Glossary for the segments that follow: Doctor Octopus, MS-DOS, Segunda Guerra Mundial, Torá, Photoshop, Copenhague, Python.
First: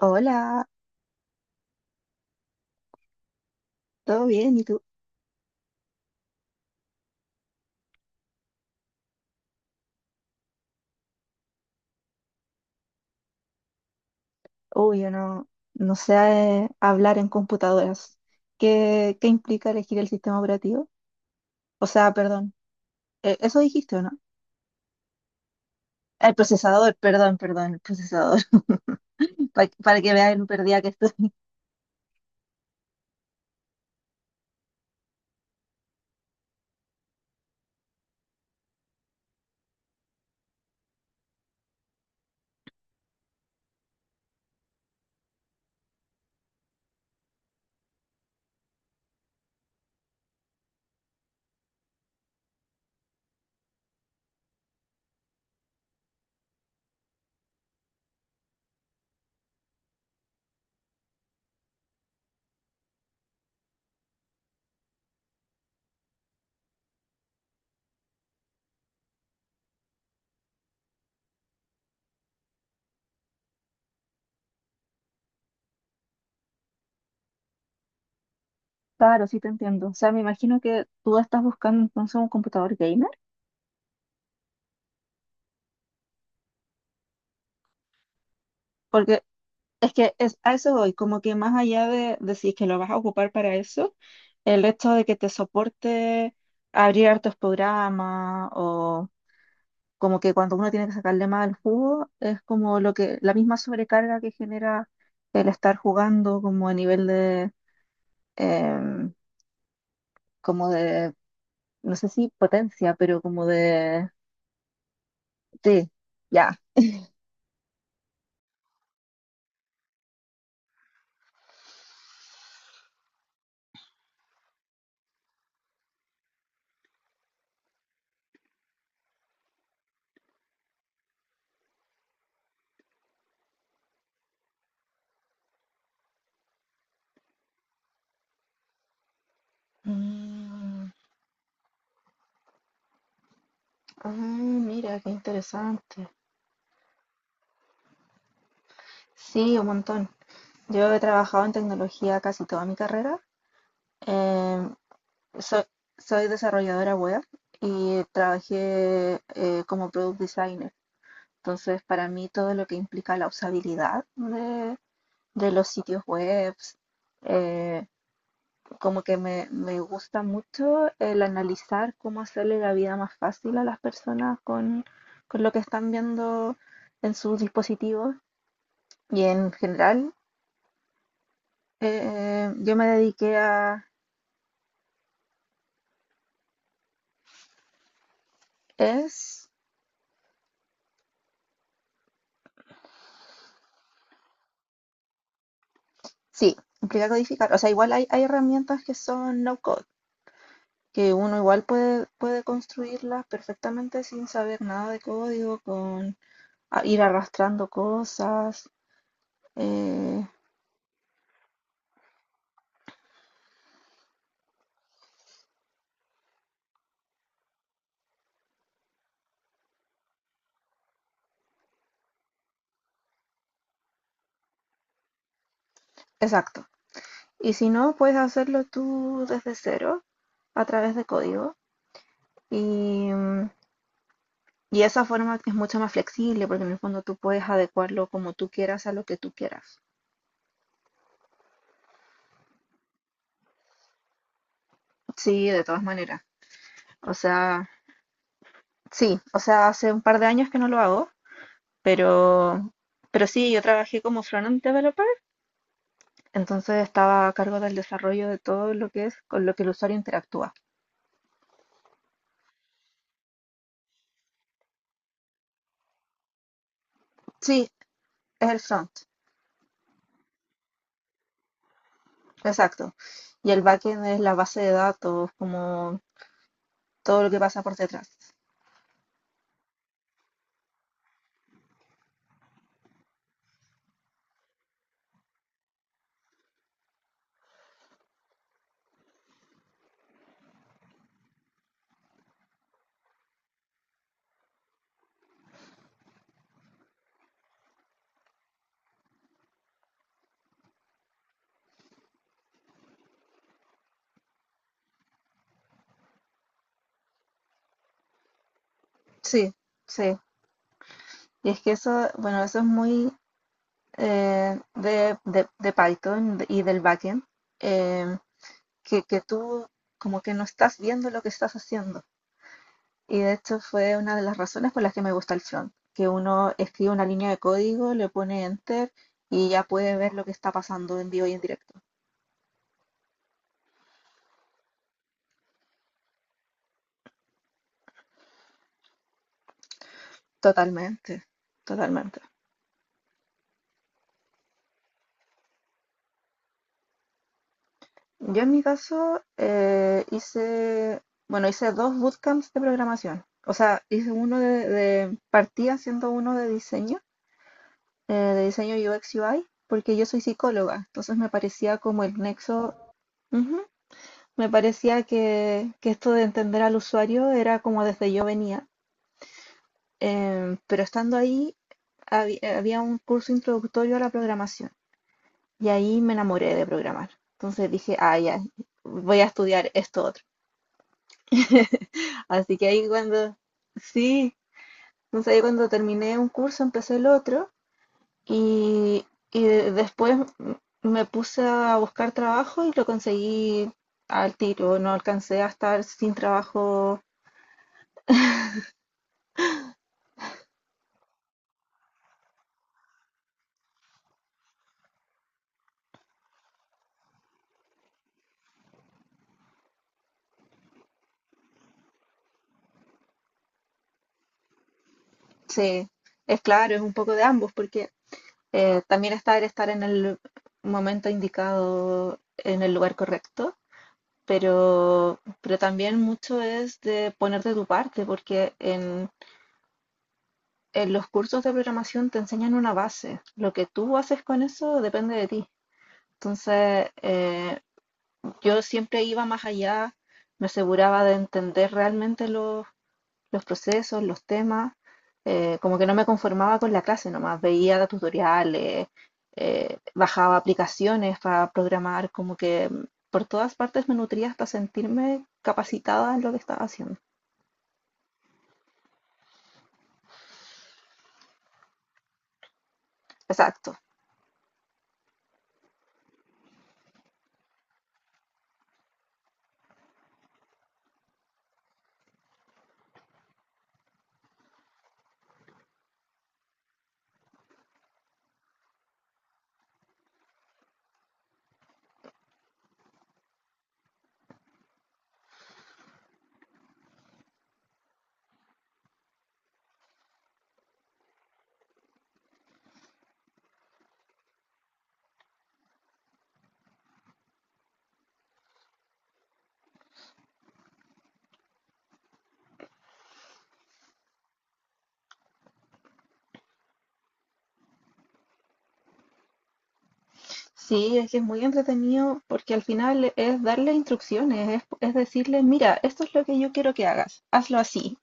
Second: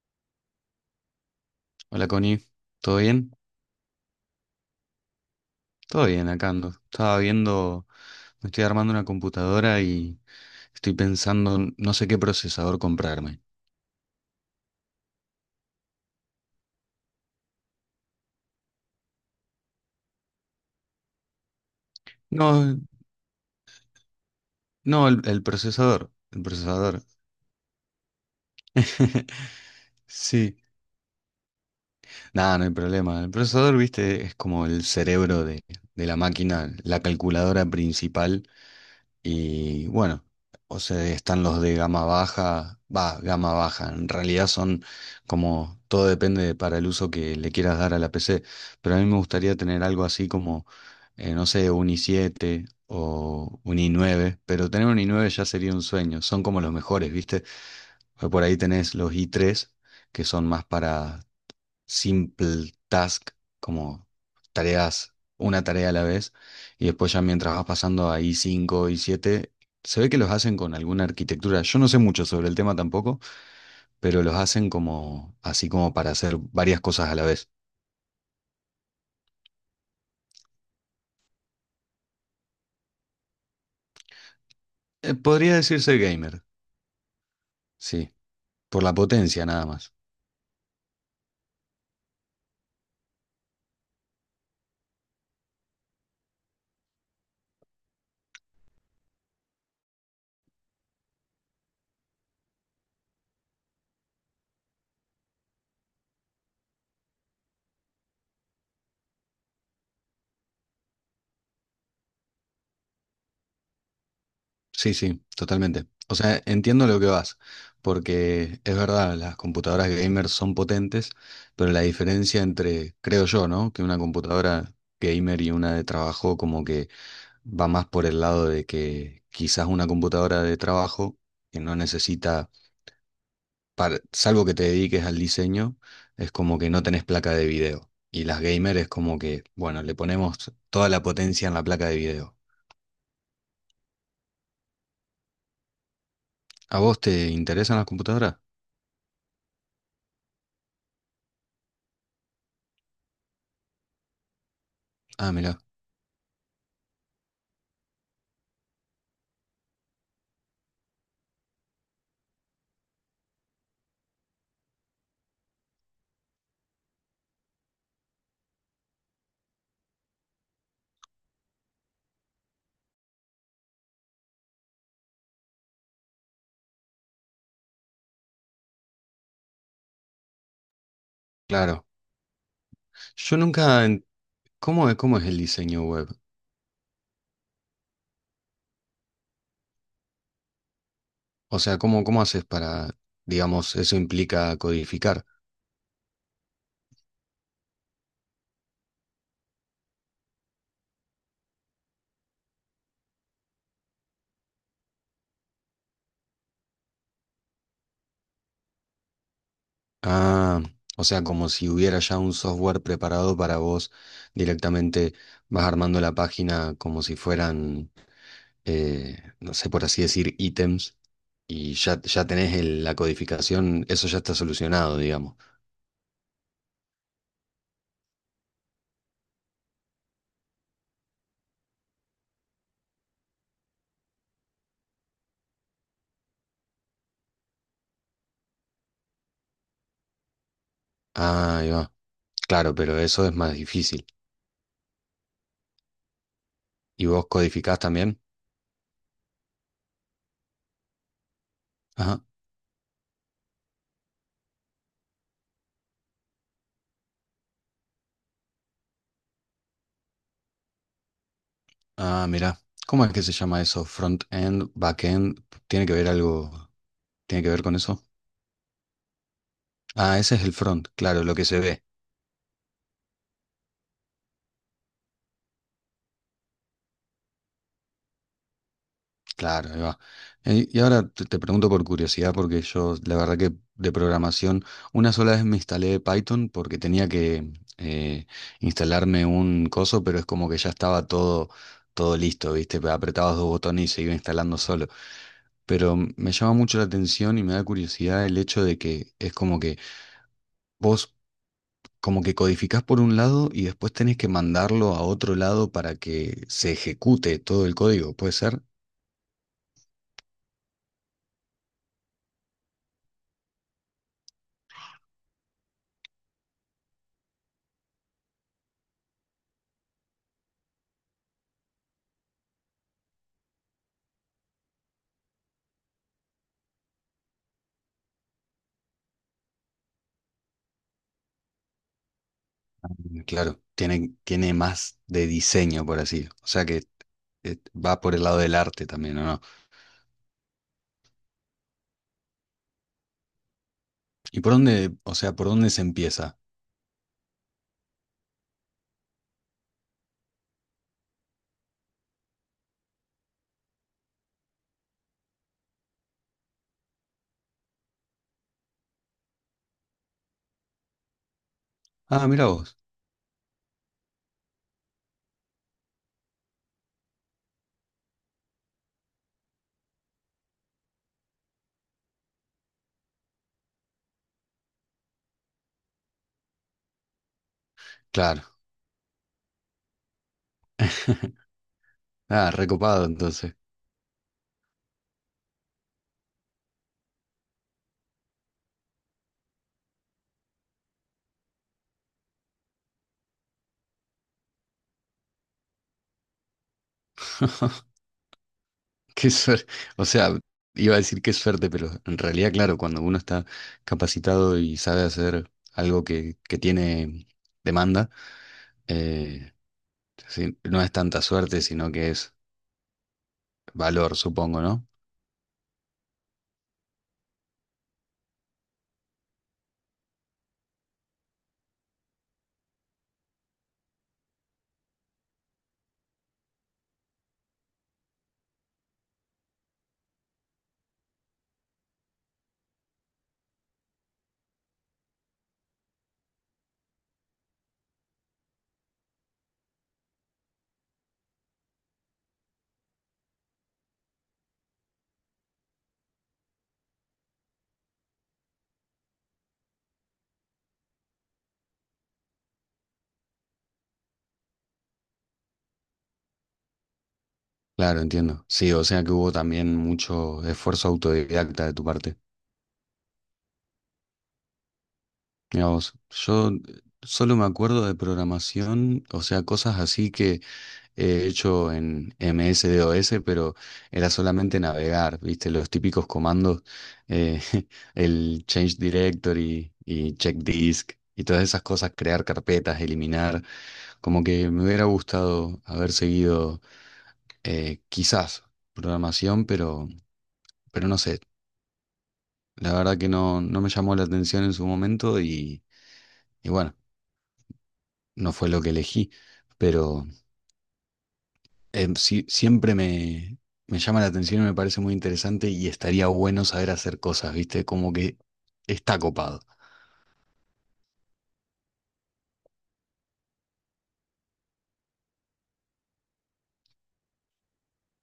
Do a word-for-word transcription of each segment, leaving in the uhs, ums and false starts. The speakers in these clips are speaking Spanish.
Hola, Hola Connie, ¿todo bien? ¿todo bien? ¿Y tú? Todo bien, acá ando. Estaba viendo, me estoy armando una computadora y estoy pensando, en no sé qué procesador comprarme. Uy, yo no, no sé eh, hablar en computadoras. ¿Qué, qué implica elegir el sistema operativo? O sea, perdón, No, eh, eso dijiste, ¿o no? no, el, el procesador, El el procesador, procesador. perdón, perdón, el procesador. Para, para que veas lo Sí, perdida que estoy. nada, no hay problema. El procesador, viste, es como el cerebro de, de la máquina, la calculadora principal. Y bueno, o sea, están los de gama baja, va, gama baja. En realidad son como, todo depende de- para el uso que le quieras dar a la P C. Pero a mí me gustaría tener algo así como, eh, no sé, un i siete o un i nueve. Pero tener un i nueve ya sería un sueño. Son como los mejores, ¿viste? Porque por ahí tenés los i tres que son más para simple task, como tareas, una tarea a la vez, y después ya mientras vas pasando a I cinco, I siete, se ve que los hacen con alguna arquitectura. Yo no sé mucho sobre el tema tampoco, pero los hacen como así como para hacer varias cosas a la vez. Claro, sí te entiendo. O sea, me imagino que tú estás buscando entonces un computador gamer, Eh, podría decirse gamer, sí, por la porque potencia nada es más. que es, a eso voy, como que más allá de decir que lo vas a ocupar para eso, el hecho de que te soporte abrir hartos programas o como que cuando uno tiene que sacarle más al jugo, es como lo que, la misma sobrecarga que genera el estar jugando como a nivel de, em, como de, no sé si potencia, pero como de, Sí, sí, totalmente. sí, O sea, ya. entiendo lo que vas, porque es verdad, las computadoras gamer son potentes, pero la diferencia entre, creo yo, ¿no? Que una computadora gamer y una de trabajo como que va más por el lado de que quizás una computadora de trabajo que no necesita, para- salvo que te dediques al diseño, es como que no tenés placa de video. Y las gamer es como que, bueno, le ponemos toda Mm, la potencia en la placa de video. ah, mira, qué interesante. ¿A vos te interesan las computadoras? Sí, un montón. Yo he trabajado en tecnología casi toda mi carrera. Em, Ah, mira. soy, soy desarrolladora web y trabajé eh, como product designer. Entonces, para mí todo lo que implica la usabilidad de, de los sitios web, eh, como que me, me gusta mucho el analizar cómo hacerle la vida más fácil a las personas con, con lo que están viendo en sus dispositivos. Y en general, Claro. eh, yo me dediqué Yo a... nunca... en- ¿Cómo es, cómo es el diseño web? Es... O sea, ¿cómo, cómo haces para, digamos, eso implica codificar? Sí, implica codificar. O sea, igual hay, hay herramientas que son no code, que uno igual puede, puede construirlas perfectamente sin saber nada de código, con a- ir arrastrando cosas. eh, Ah, o sea, como si hubiera ya un software preparado para vos directamente vas armando la página como si fueran, eh, no sé, por así decir, ítems y ya, ya tenés el- la codificación, eso ya está solucionado, digamos. exacto. Y si no, puedes hacerlo tú desde cero a través de código. Y, mm, y esa forma es mucho más flexible porque en el fondo tú puedes adecuarlo como tú quieras a lo que tú quieras. Ah, ahí va. Claro, pero eso es más difícil. Sí, de todas maneras. ¿Y O vos sea, codificás también? sí, o sea, hace un par de años que no lo hago, Ajá. pero, pero sí, yo trabajé como front-end developer, entonces estaba a cargo del desarrollo de todo lo que es con lo que el usuario interactúa. Ah, mira, ¿cómo es que se llama eso? Front-end, back-end, ¿tiene que ver algo? ¿Tiene que Sí, ver con eso? es el front. Ah, ese es el front, claro, lo que se ve. Exacto. Y el backend es la base de datos, como todo lo que pasa por detrás. Claro, ahí va. Eh, Y ahora te te pregunto por curiosidad, porque yo la verdad que de programación, una sola vez me instalé Python porque tenía que eh, instalarme un coso, pero es como que ya estaba todo, todo listo, ¿viste? Apretabas dos botones y se iba instalando solo. Pero me llama mucho la atención y me da curiosidad el hecho de que es como que... Vos como que codificás por un lado y después tenés que mandarlo a otro lado para que se ejecute todo el código, ¿puede ser? Sí, sí. Y es que eso, bueno, eso es muy eh, de, de- de Python y del backend, eh, que, que tú como que no estás viendo lo que estás haciendo. Y de hecho fue una de las razones por las que me gusta el front, que uno escribe una línea de código, le pone enter y ya puede ver lo que está pasando en vivo y en directo. Mm, claro, tiene, tiene más de diseño, por así. O sea que eh, va por el lado del arte también, ¿o no? Totalmente, totalmente. ¿Y por dónde, o sea, por dónde se empieza? Yo en mi caso eh, hice, bueno, hice dos bootcamps de programación. O sea, hice uno de, de- partí haciendo uno de diseño, eh, de diseño U X U I, porque yo soy psicóloga, entonces me parecía como el Ah, mira nexo, vos. ujú, me parecía que, que esto de entender al usuario era como desde yo venía. Em, pero estando ahí, habi- había un curso introductorio a la programación y ahí me enamoré de programar. Entonces dije, ah, ya, Claro. voy a estudiar esto otro. Ah, Así que ahí recopado cuando, entonces. sí, entonces ahí cuando terminé un curso empecé el otro y, y de- después m- me puse a buscar trabajo y lo conseguí al tiro. No alcancé a estar sin trabajo. Qué suerte. O sea, iba a decir qué suerte, pero en realidad, claro, cuando uno está capacitado y sabe hacer algo que, que tiene demanda, eh, sí, no es tanta suerte, sino que es valor, supongo, ¿no? Sí, es claro, es un poco de ambos porque eh, también estar, estar en el momento indicado, en el lugar correcto. Pero, pero también mucho es de ponerte de tu parte, porque en, en los cursos de programación te enseñan una base. Lo que tú haces con eso depende de ti. Entonces, eh, yo siempre iba más allá, me aseguraba de entender realmente los, los procesos, los temas, eh, como que no me conformaba con la clase nomás, veía tutoriales, eh, bajaba aplicaciones para programar, como que por todas partes me nutría hasta sentirme capacitada en lo que estaba haciendo. Claro, entiendo. Sí, o sea que hubo también mucho esfuerzo autodidacta de tu parte. Exacto. Mira vos, yo solo me acuerdo de programación, o sea, cosas así que he hecho en M S-D O S, pero era solamente navegar, ¿viste? Los típicos comandos, eh, el change directory y check disk y todas esas cosas, crear carpetas, eliminar. Como que me hubiera gustado haber seguido eh, quizás programación, pero, pero no sé. La verdad que no, no me llamó la atención en su momento y, y bueno, no fue lo que elegí, pero em, sí- siempre me, me llama la atención y me parece muy interesante y estaría bueno saber hacer cosas, ¿viste? Como que está copado. Sí, es que es muy entretenido porque al final es darle instrucciones, es, es decirle, mira, esto es lo que yo quiero que hagas, hazlo así.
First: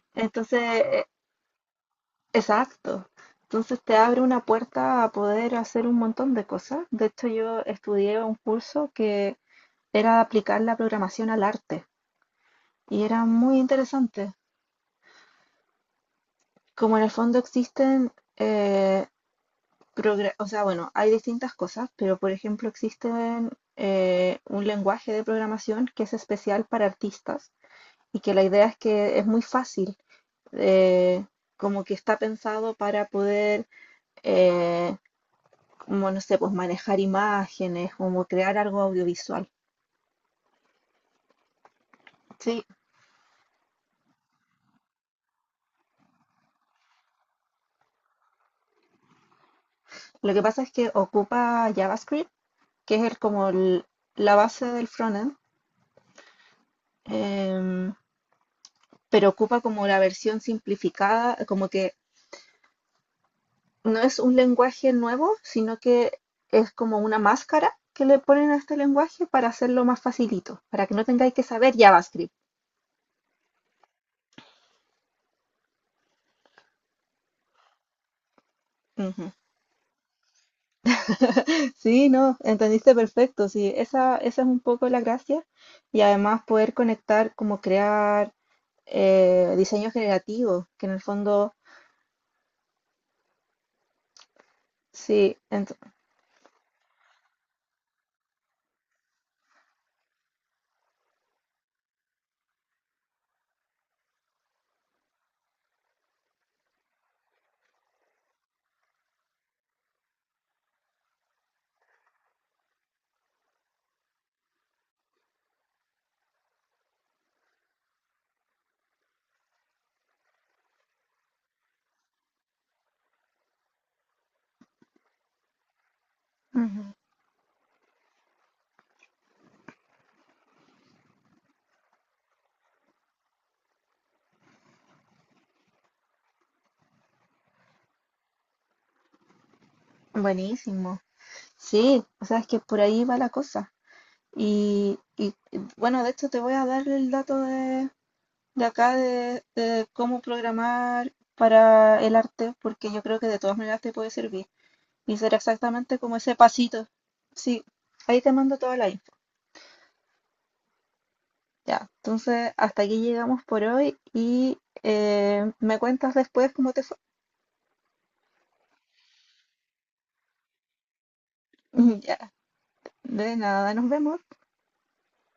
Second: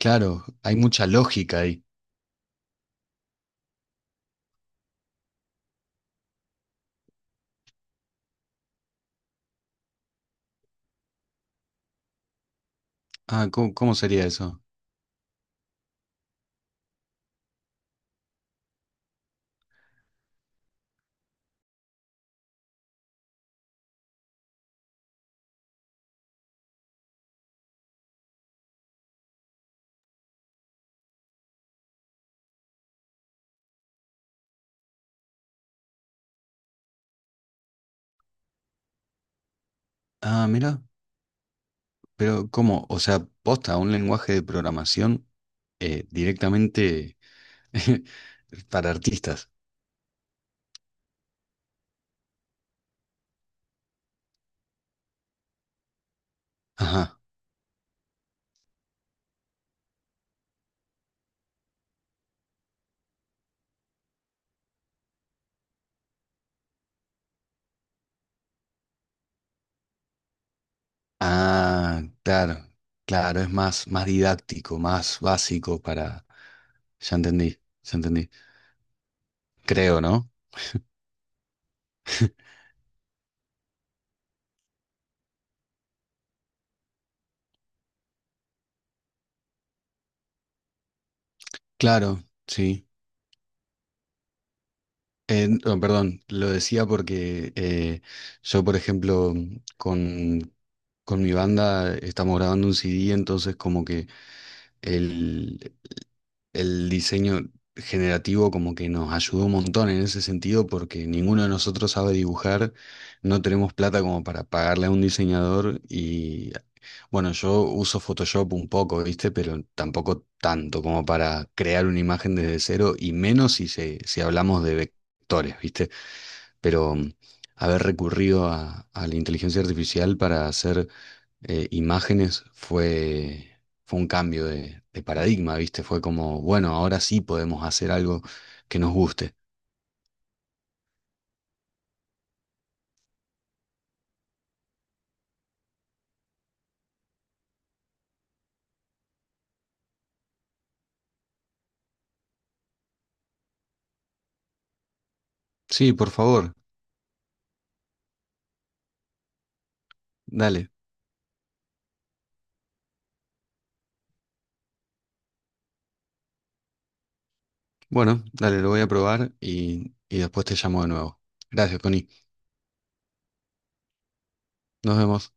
Claro, Entonces, hay eh, mucha lógica ahí. exacto. Entonces te abre una puerta a poder hacer un montón de cosas. De hecho, yo estudié un curso que era aplicar la programación al arte y era Ah, muy ¿cómo, cómo sería interesante. eso? Como en el fondo existen eh, progra- o sea, bueno, hay distintas cosas, pero por ejemplo existen eh, un lenguaje de programación que es especial para artistas y que la idea es que es muy fácil, eh, como que está pensado para poder, eh, como no sé, pues manejar imágenes, como crear algo audiovisual. Ah, mira, pero Sí, ¿cómo? O sea, posta, ¿un lenguaje de programación eh, directamente para artistas? lo que pasa es que ocupa JavaScript, que es el- como el- la base del frontend, Ajá. em, pero ocupa como la versión simplificada, como que no es un lenguaje nuevo, sino que es como una máscara que le ponen a este lenguaje para hacerlo más facilito, para que no tengáis que saber Ah, JavaScript. claro, claro, es más, más didáctico, más básico para... Ya entendí, ya entendí. Ujú. Creo, ¿no? Sí, no, entendiste perfecto. Sí, esa, esa es un poco la gracia. Y además poder conectar, como crear eh, diseño generativo, que en el fondo, Claro, sí. sí, Eh, ent- no, perdón, lo decía porque eh, yo, por ejemplo, con, con mi banda estamos grabando un C D, entonces como que el, el diseño generativo como que nos ayudó un montón en ese sentido porque ninguno de nosotros sabe dibujar, no tenemos plata como para pagarle a un diseñador. Y bueno, yo uso Photoshop un poco, ¿viste? Pero tampoco tanto como para crear una imagen desde cero y menos si, se, si hablamos de vectores, ¿viste? ujú, Pero mm, haber recurrido a, a la inteligencia artificial para hacer eh, imágenes fue, fue un cambio de, de paradigma, ¿viste? Fue como, bueno, ahora sí podemos hacer algo que nos guste. buenísimo. Sí, o sea, es que por ahí va la cosa. Y, y, bueno, de hecho te voy a dar el dato de, de acá de, de cómo programar para el arte, porque yo creo que de todas maneras te puede servir. Y será Sí, exactamente por como ese favor, pasito. Sí, ahí te mando toda la info. dale. Ya, entonces hasta aquí llegamos por hoy y eh, me cuentas después cómo te fue. Bueno, dale, lo voy a probar y, y después te llamo de nuevo. Gracias, Connie. Ya, de nada, nos vemos. Nos vemos.